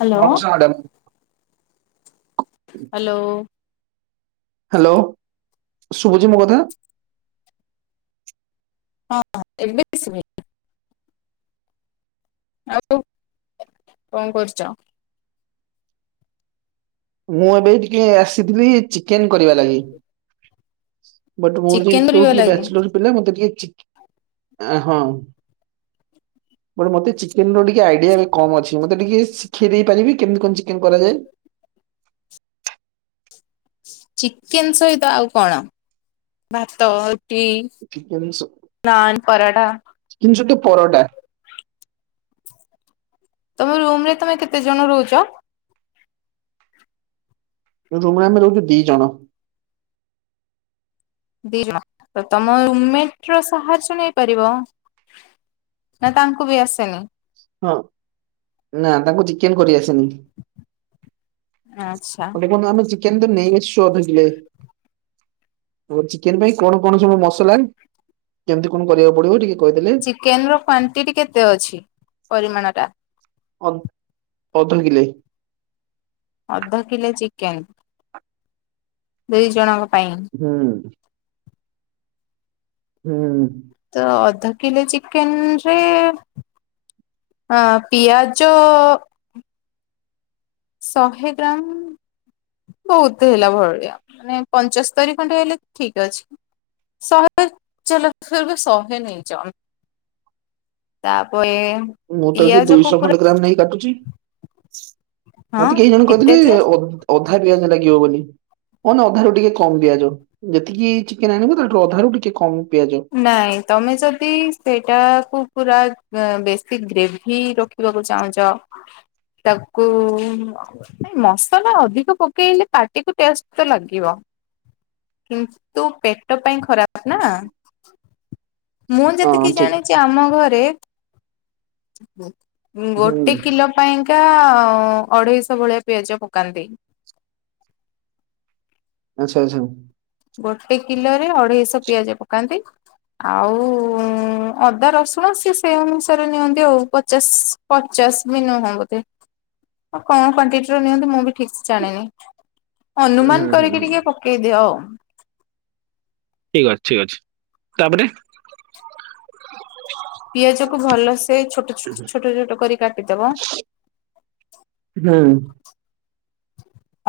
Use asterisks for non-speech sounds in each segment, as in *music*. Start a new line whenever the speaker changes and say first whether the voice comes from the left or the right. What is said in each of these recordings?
left: Hello.
right: ନସ୍କାର madam.
left: Hello.
right: Hello ଶୁଭୁଚି ମୋ କଥା।
left: ହଁ ଏବେ ଶୁଭିଲା। ଆଉ କଣ କରୁଛ।
right: ମୁଁ ଏବେ ଟିକେ ଆସିଥିଲି ଚିକେନ କରିବା ଲାଗି। ବଟ୍ ମୁଁ
left: ଚିକେନ
right: ଯେହେତୁ
left: କରିବ
right: ଟିକେ
left: ଲାଗି
right: ବ୍ୟାଚଲର ପିଲା ମତେ ଟିକେ ହଁ ବଟ ମତେ ଚିକେ ଚିକେନ ର ଟିକେ ଆଇଡିଆ ଏବେ କମ୍ ଅଛି ମତେ ଟିକେ ଶିଖେଇ ଦେଇ ପାରିବେ କେମିତି କଣ ଚିକେନ୍ କରାଯାଏ।
left: ଚିକେନ ସହିତ ଆଉ କଣ ଭାତ। ଟି
right: ଚିକେନ ସ
left: ନାନ ପରଠା।
right: ଚିକେନ ସହିତ ପରଟା।
left: ତମ ରୁମରେ ତମେ କେତେ ଜଣ ରହୁଛ।
right: ରୁମରେ ଆମେ ରହୁଛୁ ଦି ଜଣ।
left: ଦି ଜଣ ତ ତମ ରୁମ୍ମେଟର ସାହାଯ୍ୟ ନେଇପାରିବ। ନା ତାଙ୍କୁ ବି ଆସେନି।
right: ହଁ ନା ତାଙ୍କୁ ଚିକେନ କରିଆସେନି।
left: ଆଚ୍ଛା।
right: କେନ୍ତୁ ନେଇ ଆସିଛୁ ଅଧକିଲେ। ଆ ଚିକେନ ପାଇଁ କଣ କଣ ସବୁ ମସଲା କେମିତି କଣ କରିବାକୁ ପଡିବ ଟିକେ। କହିଦେଲେ?
left: ଚିକେନ ର କ୍ୱଣ୍ଡିଡ଼ି କେତେ ଅଛି ପରିମାଣ ଟା।
right: ଅ ଅଧକିଲେ।
left: ଅଧ କିଲେ ଚିକେନ୍। ଦୁଇ ଜଣଙ୍କ ପା
right: ହୁଁ। ହୁଁ।
left: ତ ଅଧ କିଲୋ ଚିକେନ ରେ ହଁ ପିଆଜ ଶହେ ଗ୍ରାମ ବହୁତ ହେଲା ଭରଳିଆ ମାନେ ପଞ୍ଚସ୍ତରୀ ଖଣ୍ଡେ ହେଲେ ଠିକ ଅଛି। ସହେ ଚାଲ ଫିରବୀ ଶହେ ନଁ ଯାଅ। ତାପରେ ଏ।
right: ମୁଁ ତ ଏଠି ଦୁଇଶହ ଖଣ୍ଡେ ଗ୍ରାମ ନେଇ କାଟୁଛି।
left: ହଁ
right: ମତେ କେହି ଜଣ
left: ଏତେ
right: କହିଥିଲେି
left: ଯେ
right: ଅଧା ପିଆଜ ଲାଗେ। ହେ ଅଧାରୁ ଟିକେ କମ ଦିଆଯାଉ ଯେତିକି ଚିକେନ ଆଣିବ ତାୁ ଅଧାରୁ ଟିକେ କମ। ପିଆଜ
left: ନାଇଁ ତମେ ଯଦି ସେଇଟାକୁୁ ପୁରା ବେଶୀ ଗ୍ରେଭି ରଖିବାକୁ ଚାହୁଁଛ ତାକୁ ମସଲା ଅଧିକ ପକେଇଲେ ପାଟିକୁ ଟେଷ୍ଟ ତ ଲାଗିବ। କିନ୍ତୁ ପେଟ ପାଇଁ ଖରାପ ନା। ମୁଁ
right: ହଁ
left: ଯେତିକି
right: ଠିକ
left: ଜାଣିଛି ଆମ ଘରେ
right: ହୁଁ
left: ଗୋଟେ କିଲୋ ପାଇଁ ଏଇଟା ଅଢେଇଶ ଭଳିଆ ପିଆଜ ପକାନ୍ତି।
right: ଆଛା ଆଚ୍ଛା।
left: ଗୋଟେ କିଲୋ ରେ ଅଢେଇଶ ପିଆଜ ପକାନ୍ତି। ଆଉ ଅଦା ରସୁଣ ସି ସେଇ ଅନୁସାରେ ନିଅନ୍ତି ଆଉ ପଚାଶ ପଚା ଶ ବି ନୁହଁ, ବୋଧେ କଣ କ୍ଵଟି ର ନିଅନ୍ତି ମୁଁ ବି ଠିକ ସେ ଜାଣନି।
right: ହୁଁ
left: ଅନୁମାନ
right: ହୁଁ
left: କରିକି
right: ହୁଁ
left: ଟିକେ ପକେଇଦିଅ ଆଉ।
right: ଠିକ ଅଛି ଠିକ ଅଛି ତାପରେ
left: ପିଆଜ କ ଭଲସେ ଛୋଟ ଛୋଟ ଛୋଟ କରି କାଟିଦବ।
right: ହଁ।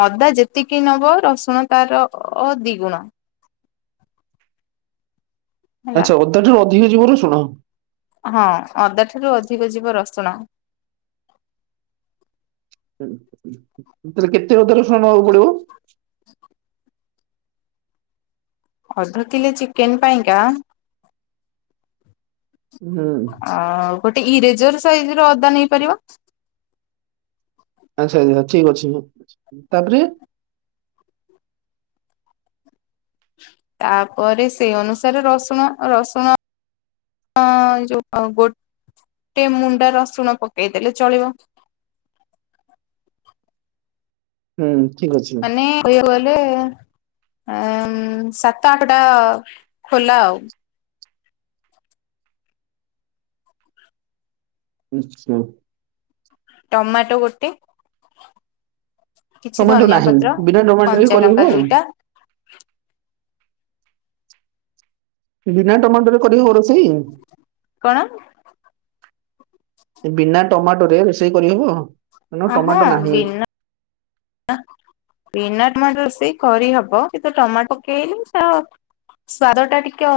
left: ଅଦା ଯେତିକି ନବ ରସୁଣ ତାର ଦି ଗୁଣ। ହେଲା।
right: ଆଚ୍ଛା ଅଦା ଠାରୁ ଅଧିକ ଯିବ ରସୁଣ?
left: ହଁ ଅଦା ଠାରୁ ଅଧିକ ଯିବ ରସୁଣ।
right: ତାଲେ କେତେ ଅଦା ରସୁଣ ନବାକୁ ପଡିବ?
left: ଅଧ କିଲୋ ଚିକେନ ପାଇଁକା ଆ ଗୋଟେ ଇରେଜର ସାଇଜ ର ଅଦା ନେଇପାରିବ।
right: ଆଚ୍ଛା ଆଚ୍ଛା ଠିକ ଅଛି, ତାପରେ
left: ତାପରେ ସେଇ ଅନୁସାରେ ରସୁଣ ରସୁଣ ହଁ ଯଉ ଗୋଟ ଟିକେ ମୁଣ୍ଡା ରସୁଣ ପକେଇଦେଲେ ଚଳିବ।
right: ହୁଁ। ଠିକ ଅଛି
left: ମାନେ କଇବାକୁ ଗଲେ ଆଁ ସାତ ଆଠଟା ଖୋଲା ଆଉ।
right: ଆଛା।
left: ଟମାଟୋ ଗୋଟେ କିଛି
right: ଟମାଟୋ
left: ଧନିଆ
right: ନାହିଁ
left: ପତ୍ର
right: ବିନା ଟମାଟୋରେ
left: କଞ୍ଚା
right: କରିହବ
left: ଲଙ୍କା ଦୁଇଟା
right: ବିନା ଟମାଟ ରେ କରି ହେବ ରୋଷେଇ?
left: କଣ
right: ବିନା ଟମାଟୋ ରେ ରୋଷେଇ କରିହେବ?
left: ହଁ ବିନା *unintelligible* କରିହବ କିନ୍ତୁ ଟମାଟୋ ପକେଇଲେ ସ୍ଵାଦ ଟା ଟିକେ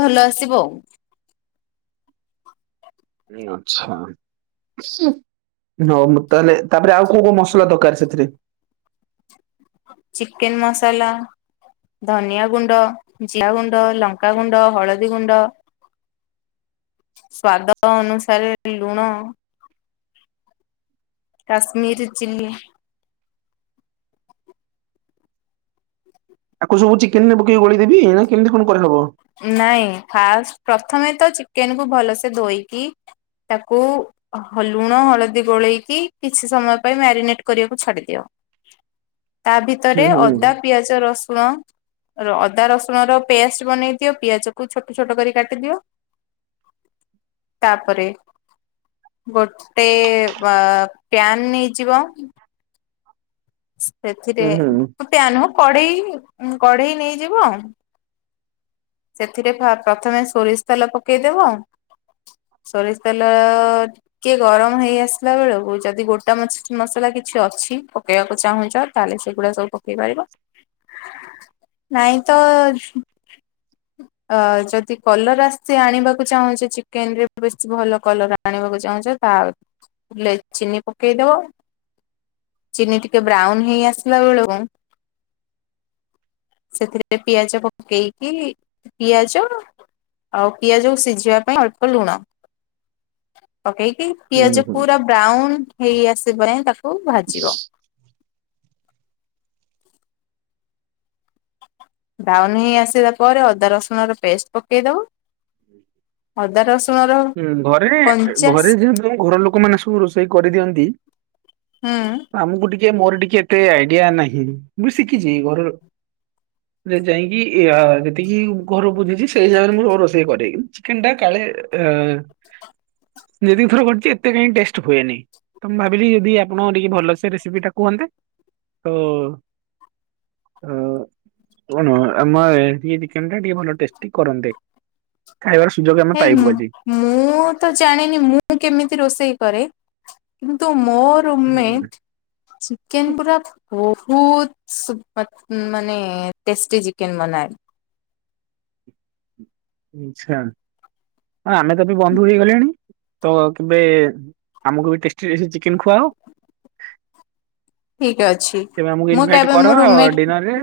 left: ଭଲ ଆସିବ ଆଉ।
right: ଆଛା, ହଉ ମୁଁ ତାହଲେ ତାପରେ ଆଉ କଉ କୋଉ ମସଲା ଦରକାର ସେଥିରେ?
left: ଚିକେନ ମସଲା ଧନିଆ ଗୁଣ୍ଡ, ଜିରା ଗୁଣ୍ଡ, ଲଙ୍କାଗୁଣ୍ଡ, ହଳଦୀ ଗୁଣ୍ଡ ସ୍ଵାଦ ଅନୁସାରେ ଲୁଣ କାଶ୍ମୀର ଚିଲ୍ଲି
right: ଆକୁ ସବୁ ଚିକେନରେ ପକେଇ ଗୋଳେଇ ଦେବି ନା କେମିତି କଣ କରିହେବ?
left: ନାଇଁ ଫା ପ୍ରଥମେ ତ ଚିକେନ କୁ ଭଲସେ ଧୋଇକି ତାକୁ ଲୁଣ ହଳଦୀ ଗୋଳେଇକି କିଛି ସମୟ ପାଇଁ ମ୍ୟାରିନେଟ କରିବାକୁ ଛାଡିଦିଅ।
right: *inaudible*
left: ତା
right: ହୁଁ
left: ଭିତରେ
right: ହୁଁ
left: ଅଦା ପିଆଜ ରସୁଣ ଅଦା ରସୁଣ ର ପେଷ୍ଟ ବନେଇ ପିଆଜ କୁ ଛୋଟ ଛୋଟ କରି କାଟିଦିଅ, ତାପରେ ଗୋଟେ ପ୍ୟାନ ନେଇଯିବ ସେଥିରେ
right: ହୁଁ ହୁଁ
left: ପ୍ୟାନ କଢେଇ କଢେଇ ନେଇଯିବ, ଆଉ ସେଥିରେ ପ୍ରଥମେ ସୋରିଷ ତେଲ ପକେଇଦବ। ସୋରିଷ ତେଲ ଟିକେ ଗରମ ହେଇ ଆସିଲା ବେଳକୁ ଯଦି ଗୋଟା ମସଲା କି କିଛି ଅଛି ପକେଇବାକୁ ଚାହୁଁଛ ତାହେଲେ ସେଗୁଡ଼ା ସବୁ ପକେଇ ପାରିବ। ନାଇଁ ତ ଅ ଯଦି କଲର ଆସିଚି ଆଣିବାକୁ ଚାହୁଁଛେ ଚିକେନ ରେ ବେଶୀ ଭଲ କଲର ଆ ଆଣିବାକୁ ଚାହୁଁଛ ତାହେଲେ ଚିନି ପକେଇଦବ। ଚିନି ଟିକେ ବ୍ରାଉନ ହେଇ ଆସିଲା ବେଳକୁ ସେଥିରେ ପିଆଜ ପକେଇ କି ପିଆଜ ଆଉ ପିଆଜକୁ ସିଝିବା ପାଇଁ ଅଳ୍ପ ଲୁଣ
right: *inaudible*
left: ପକେଇକି
right: ହୁଁ
left: ପିଆଜ
right: ହୁଁ।
left: ପୁରା ବ୍ରାଉନ ହେଇ ଆସିବ ତାକୁ ଭାଜିବ। ବ୍ରାଉନ ହେଇ ଆସିଲା ପରେ ଅଦା ରସୁଣ ର ପେଷ୍ଟ ପକେଇ ଦବ
right: ହୁଁ ଘରେ
left: କଞ୍ଚା
right: ଘରେ ଯେହେତୁ ଘର ଲୋକମାନେ ସବୁ ରୋଷେଇ କରିଦିଅନ୍ତି।
left: ହୁଁ
right: ଆମକୁ ଟି କେ ମୋର ଟିକେ ଏତେ ଆଇଡିଆ ନାହିଁ ମୁଁ ଶିଖିଚି ଘରୁ ଯେ ଯାଇକି ଇୟା ଯେତିକି ଘରୁ ବୁଝିଛି ସେଇ ଜାଗାରେ ମୁଁ ରୋଷେଇ କରେ କିନ୍ତୁ ଚିକେନ ଟା କାଳେ ଅ ଯେତିକି ଥର କରିଚି ଏତେ କାହିଁକି ଟେଷ୍ଟ ହୁଏନି। ତ ମୁଁ ଭାବିଲି ଯଦି ଆପଣ ଟିକେ ଭଲସ ରେସିପି ଟା କୁହନ୍ତେ ତ ଅ କଣ ଆମ ଚିକେନ ଟା ଟିକେ ଭଲ ଟେଷ୍ଟି କରନ୍ତେ କଖାଇବାର ସୁଯୋଗ ଆମେ
left: ନାଇଁ
right: ପାଇବୁ
left: ମୁ
right: ଆଜି।
left: ମୁଁ ତ ଜାଣିନି ମୁଁ କେମିତି ରୋଷେଇ କରେ କିନ୍ତୁ ମୋ ରୁମ ମେଟ୍ ଚିକେନ ପୁରା ଓ ବହୁତ୍ ସୁପର୍ ମାନେ ଟେଷ୍ଟି ଚିକେନ ବନାଏ।
right: ଆଛା ଆମେ ତ ବି ବନ୍ଧୁ ହେଇଗଲେଣି। ତ କେବେ ଆମକୁ ବି ଟେଷ୍ଚି ଟେଷ୍ଟି ଚିକେନ ଖୁଆଅ।
left: ଠିକ ଅଛି।
right: ତେବେ ଆମକୁ
left: ମୁଁ
right: ଇନ୍ ଭାଇଟ୍
left: କେବେ ମୋ
right: କର
left: ରୁମମେଟ
right: ଡିନରରେ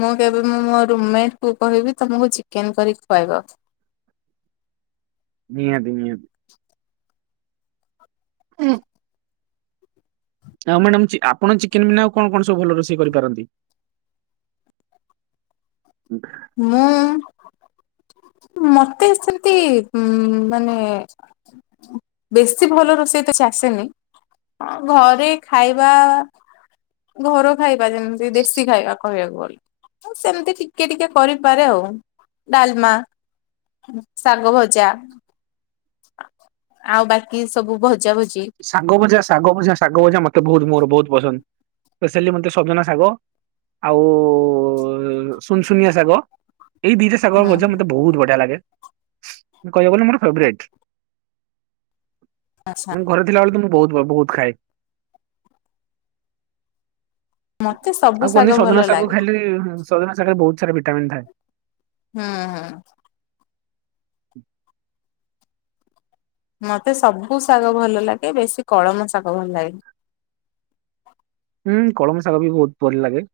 left: ମୁଁ କେବେ ମୁଁ ମୋ ରୁମ ମେଟ୍ କୁ କହିବି ତମକୁ ଚିକେନ କରି ଖୁଆଇବ।
right: ନିହାତି ନିହାତି। ଉ ଆଉ ମ୍ୟାଡାମ ଚି ଆପଣ ଚିକେନ ବିନା ଆଉ କଣ କଣ ସବୁ ଭଲ ରୋଷେଇ କରିପାରନ୍ତି? *inaudible*
left: ମୁଁ ମତେ ସେମିତି ଉ ମାନେ ବେଶୀ ଭଲ ରୋଷେଇ ତ କିଛି ଆସେନି। ହଁ ଘରେ ଖାଇବା ଘର ଖାଇ ବା ଯେମିତି ଦେଶୀ ଖାଇବା କହିବାକୁ ଗଲେ। ମୁଁ ସେମିତି ଟିକେ ଟିକେ କରିପାରେ ଆଉ ଡ଼ାଲମା। ଶାଗ ଭଜା ଆଉ ବାକି ସବୁ ଭ
right: ଶାଗ ଭଜା ଶାଗ ଭଜା ଶାଗ ଭଜା ମତେ ବହୁତ ମୋର ବହୁତ୍ ପସନ୍ଦ ପେସେଲି ମତେ ସଜନା ଶାଗ ଆଉ ଉ ଉ ଉ ସୁନସୁନିଆ ଶାଗ ଏଇ ଦିଟା
left: ହୁଁ
right: ଶାଗର ଭଜା ମତେ ବହୁତ ବଢିଆ ଲାଗେ। କହିବାକୁ ଗଲେ ମୋର ଫେବ୍ରେଟ୍।
left: ଆଚ୍ଛା
right: ମୁଁ ଘରେ ଥିଲା ବେଳେ ତ ମୁଁ ବହୁତ ଭ ବହୁତ ଖାଏ।
left: ମତେ ସବୁ
right: ଆଉ
left: ଶାଗ
right: କୁହନ୍ତି
left: ଭଲ
right: ସଜନା ଶାଗକୁ
left: ଲାଗେ।
right: ଖାଇଲେ ସଜନା ଶାଗ ରେ ବହୁତ ସାରା ଭିଟାମିନ ଥାଏ।
left: ହୁଁ ହୁଁ।
right: ଉ
left: ମତେ ସବୁ ଶାଗ ଭଲ ଲାଗେ ବେଶୀ କଳମ ଶାଗ ଭଲ ଲାଗେ।
right: *unintelligible* ହୁଁ କଳମ ଶାଗବି ବହୁତ ଭଲ ଲାଗେ।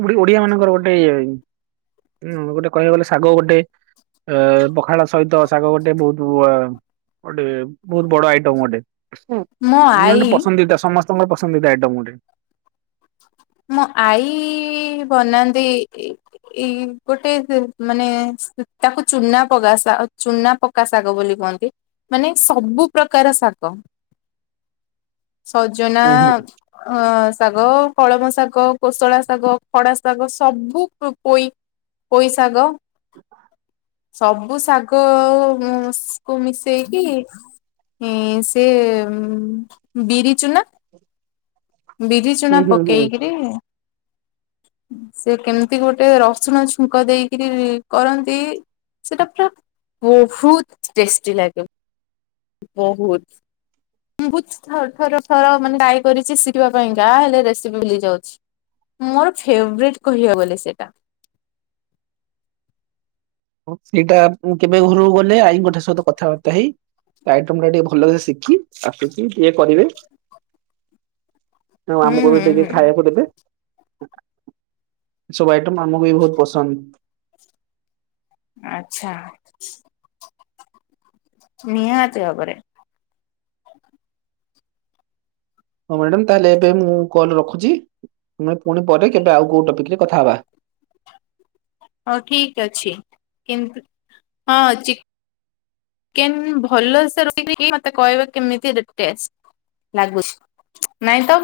right: ଓଡ଼ି ଓଡିଆ ମାନଙ୍କର ଗୋଟେ ଉ ଗୋଟେ କହିବାକୁ ଗଲେ ଶାଗ ଗୋଟେ ଏ ପଖାଳ ସହିତ ଶାଗ ଗୋଟେ ବହୁତ ଗୋଟେ ବହୁତ୍ ବଡ଼ ଆଇଟମ ଗୋଟେ।
left: ମୋ ଆଈ
right: ମାନେ ପସନ୍ଦିତା ସମସ୍ତଙ୍କର ପସନ୍ଦିତା ଆଇଟମ ଗୋଟେ।
left: ମୋ ଆଈ ବନାନ୍ତି। ଏଇ ଗୋଟେ ମାନେ ତାକୁ ଚୁନା ପକା ଶା ଚୁନା ପକା ଶାଗ ବୋଲି କୁହନ୍ତି ମାନେ ସବୁ ପ୍ରକାର ଶାଗ।
right: *inaudible*
left: ସଜନା
right: ହୁଁ ହୁଁ
left: ଅ ଶାଗ କଳମ ଶାଗ କୋଶଳା ଶାଗ। ଖଡ଼ା ଶାଗ ସବୁ ପୋଇ ପୋଇ ଶାଗ। ସବୁ ଶାଗ କୁ ମିଶ ସେଇକି ସେ ବିରି ଚୁନା ବିରି
right: ହୁଁ
left: ଚୁନା
right: ହୁଁ ହୁଁ।
left: ପକେଇକିରି
right: *inaudible*
left: ସେ କେମିତି ଗୋଟେ ରସୁଣ ଛୁଙ୍କ ଦେଇକିରି କରନ୍ତି। ସେଟା ପୁରା ବହୁତ ଟେଷ୍ଟି ଲାଗେ। ବହୁତ ବହୁତ ଥର ଥର ମାନେ ଟ୍ରାଇ କରିଛି ସି ଖିବା ପାଇଁ କା ହେଲେ ରେସିପି ଭୁୁଲିଯାଉଛି। ମୋର ଫେଭରେଟ୍ କହିବା ଗଲେ ସେଇଟା।
right: *inaudible* ସେଇଟା ମୁଁ କେବେ ଘରକୁ ଗଲେ ଆଈଙ୍କଠ ସହିତ କଥାବାର୍ତ୍ତା ହେଇ ଆଇଟମ ଟା ଟିକେ ଭଲସେ ଶିଖି ଆସିକି ଟିକେ କରିବେ। ହ
left: ହୁଁ
right: ଆମକୁ
left: ହୁଁ
right: ଟିକେ
left: ହୁଁ
right: ଖାଇବାକୁ ଦେବେ ସବୁ ମାମୁଁକୁ ବି ବହୁତ ପସନ୍ଦ।
left: ଆଚ୍ଛା। ନିହାତି ଭାବରେ।
right: ହଁ ମ୍ୟାଡ଼ାାମ ତାହେଲେ ଏବେ ମୁଁ କଲ ରଖୁଛି। ତମେ ପୁଣି ପରେ କେବେ ଆଉ କୋଉ ଟପିକରେ କଥା ହବା।
left: ହଁ ଠିକ ଅଛି କିନ୍ତୁ ହଁ ଚି କେନ୍ ଭଲସେ ରୋଷେଇ କରିକି ମତେ କହିବେ କେମିତି ରେଟେଷ୍ଟ। ନାଗୁୁଛି ନାଇଁ ତ।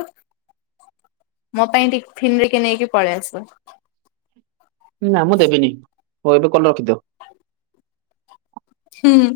left: ମୋ ପାଇଁ ଟିଫିିନ ଟିକେ ନେଇକି ପଳେଇ ଆସିବ।
right: ନା ମୁଁ ଦେବିନି ହଉ ଏବେ କଲ ରଖିଦିଅ।
left: ହୁଁ।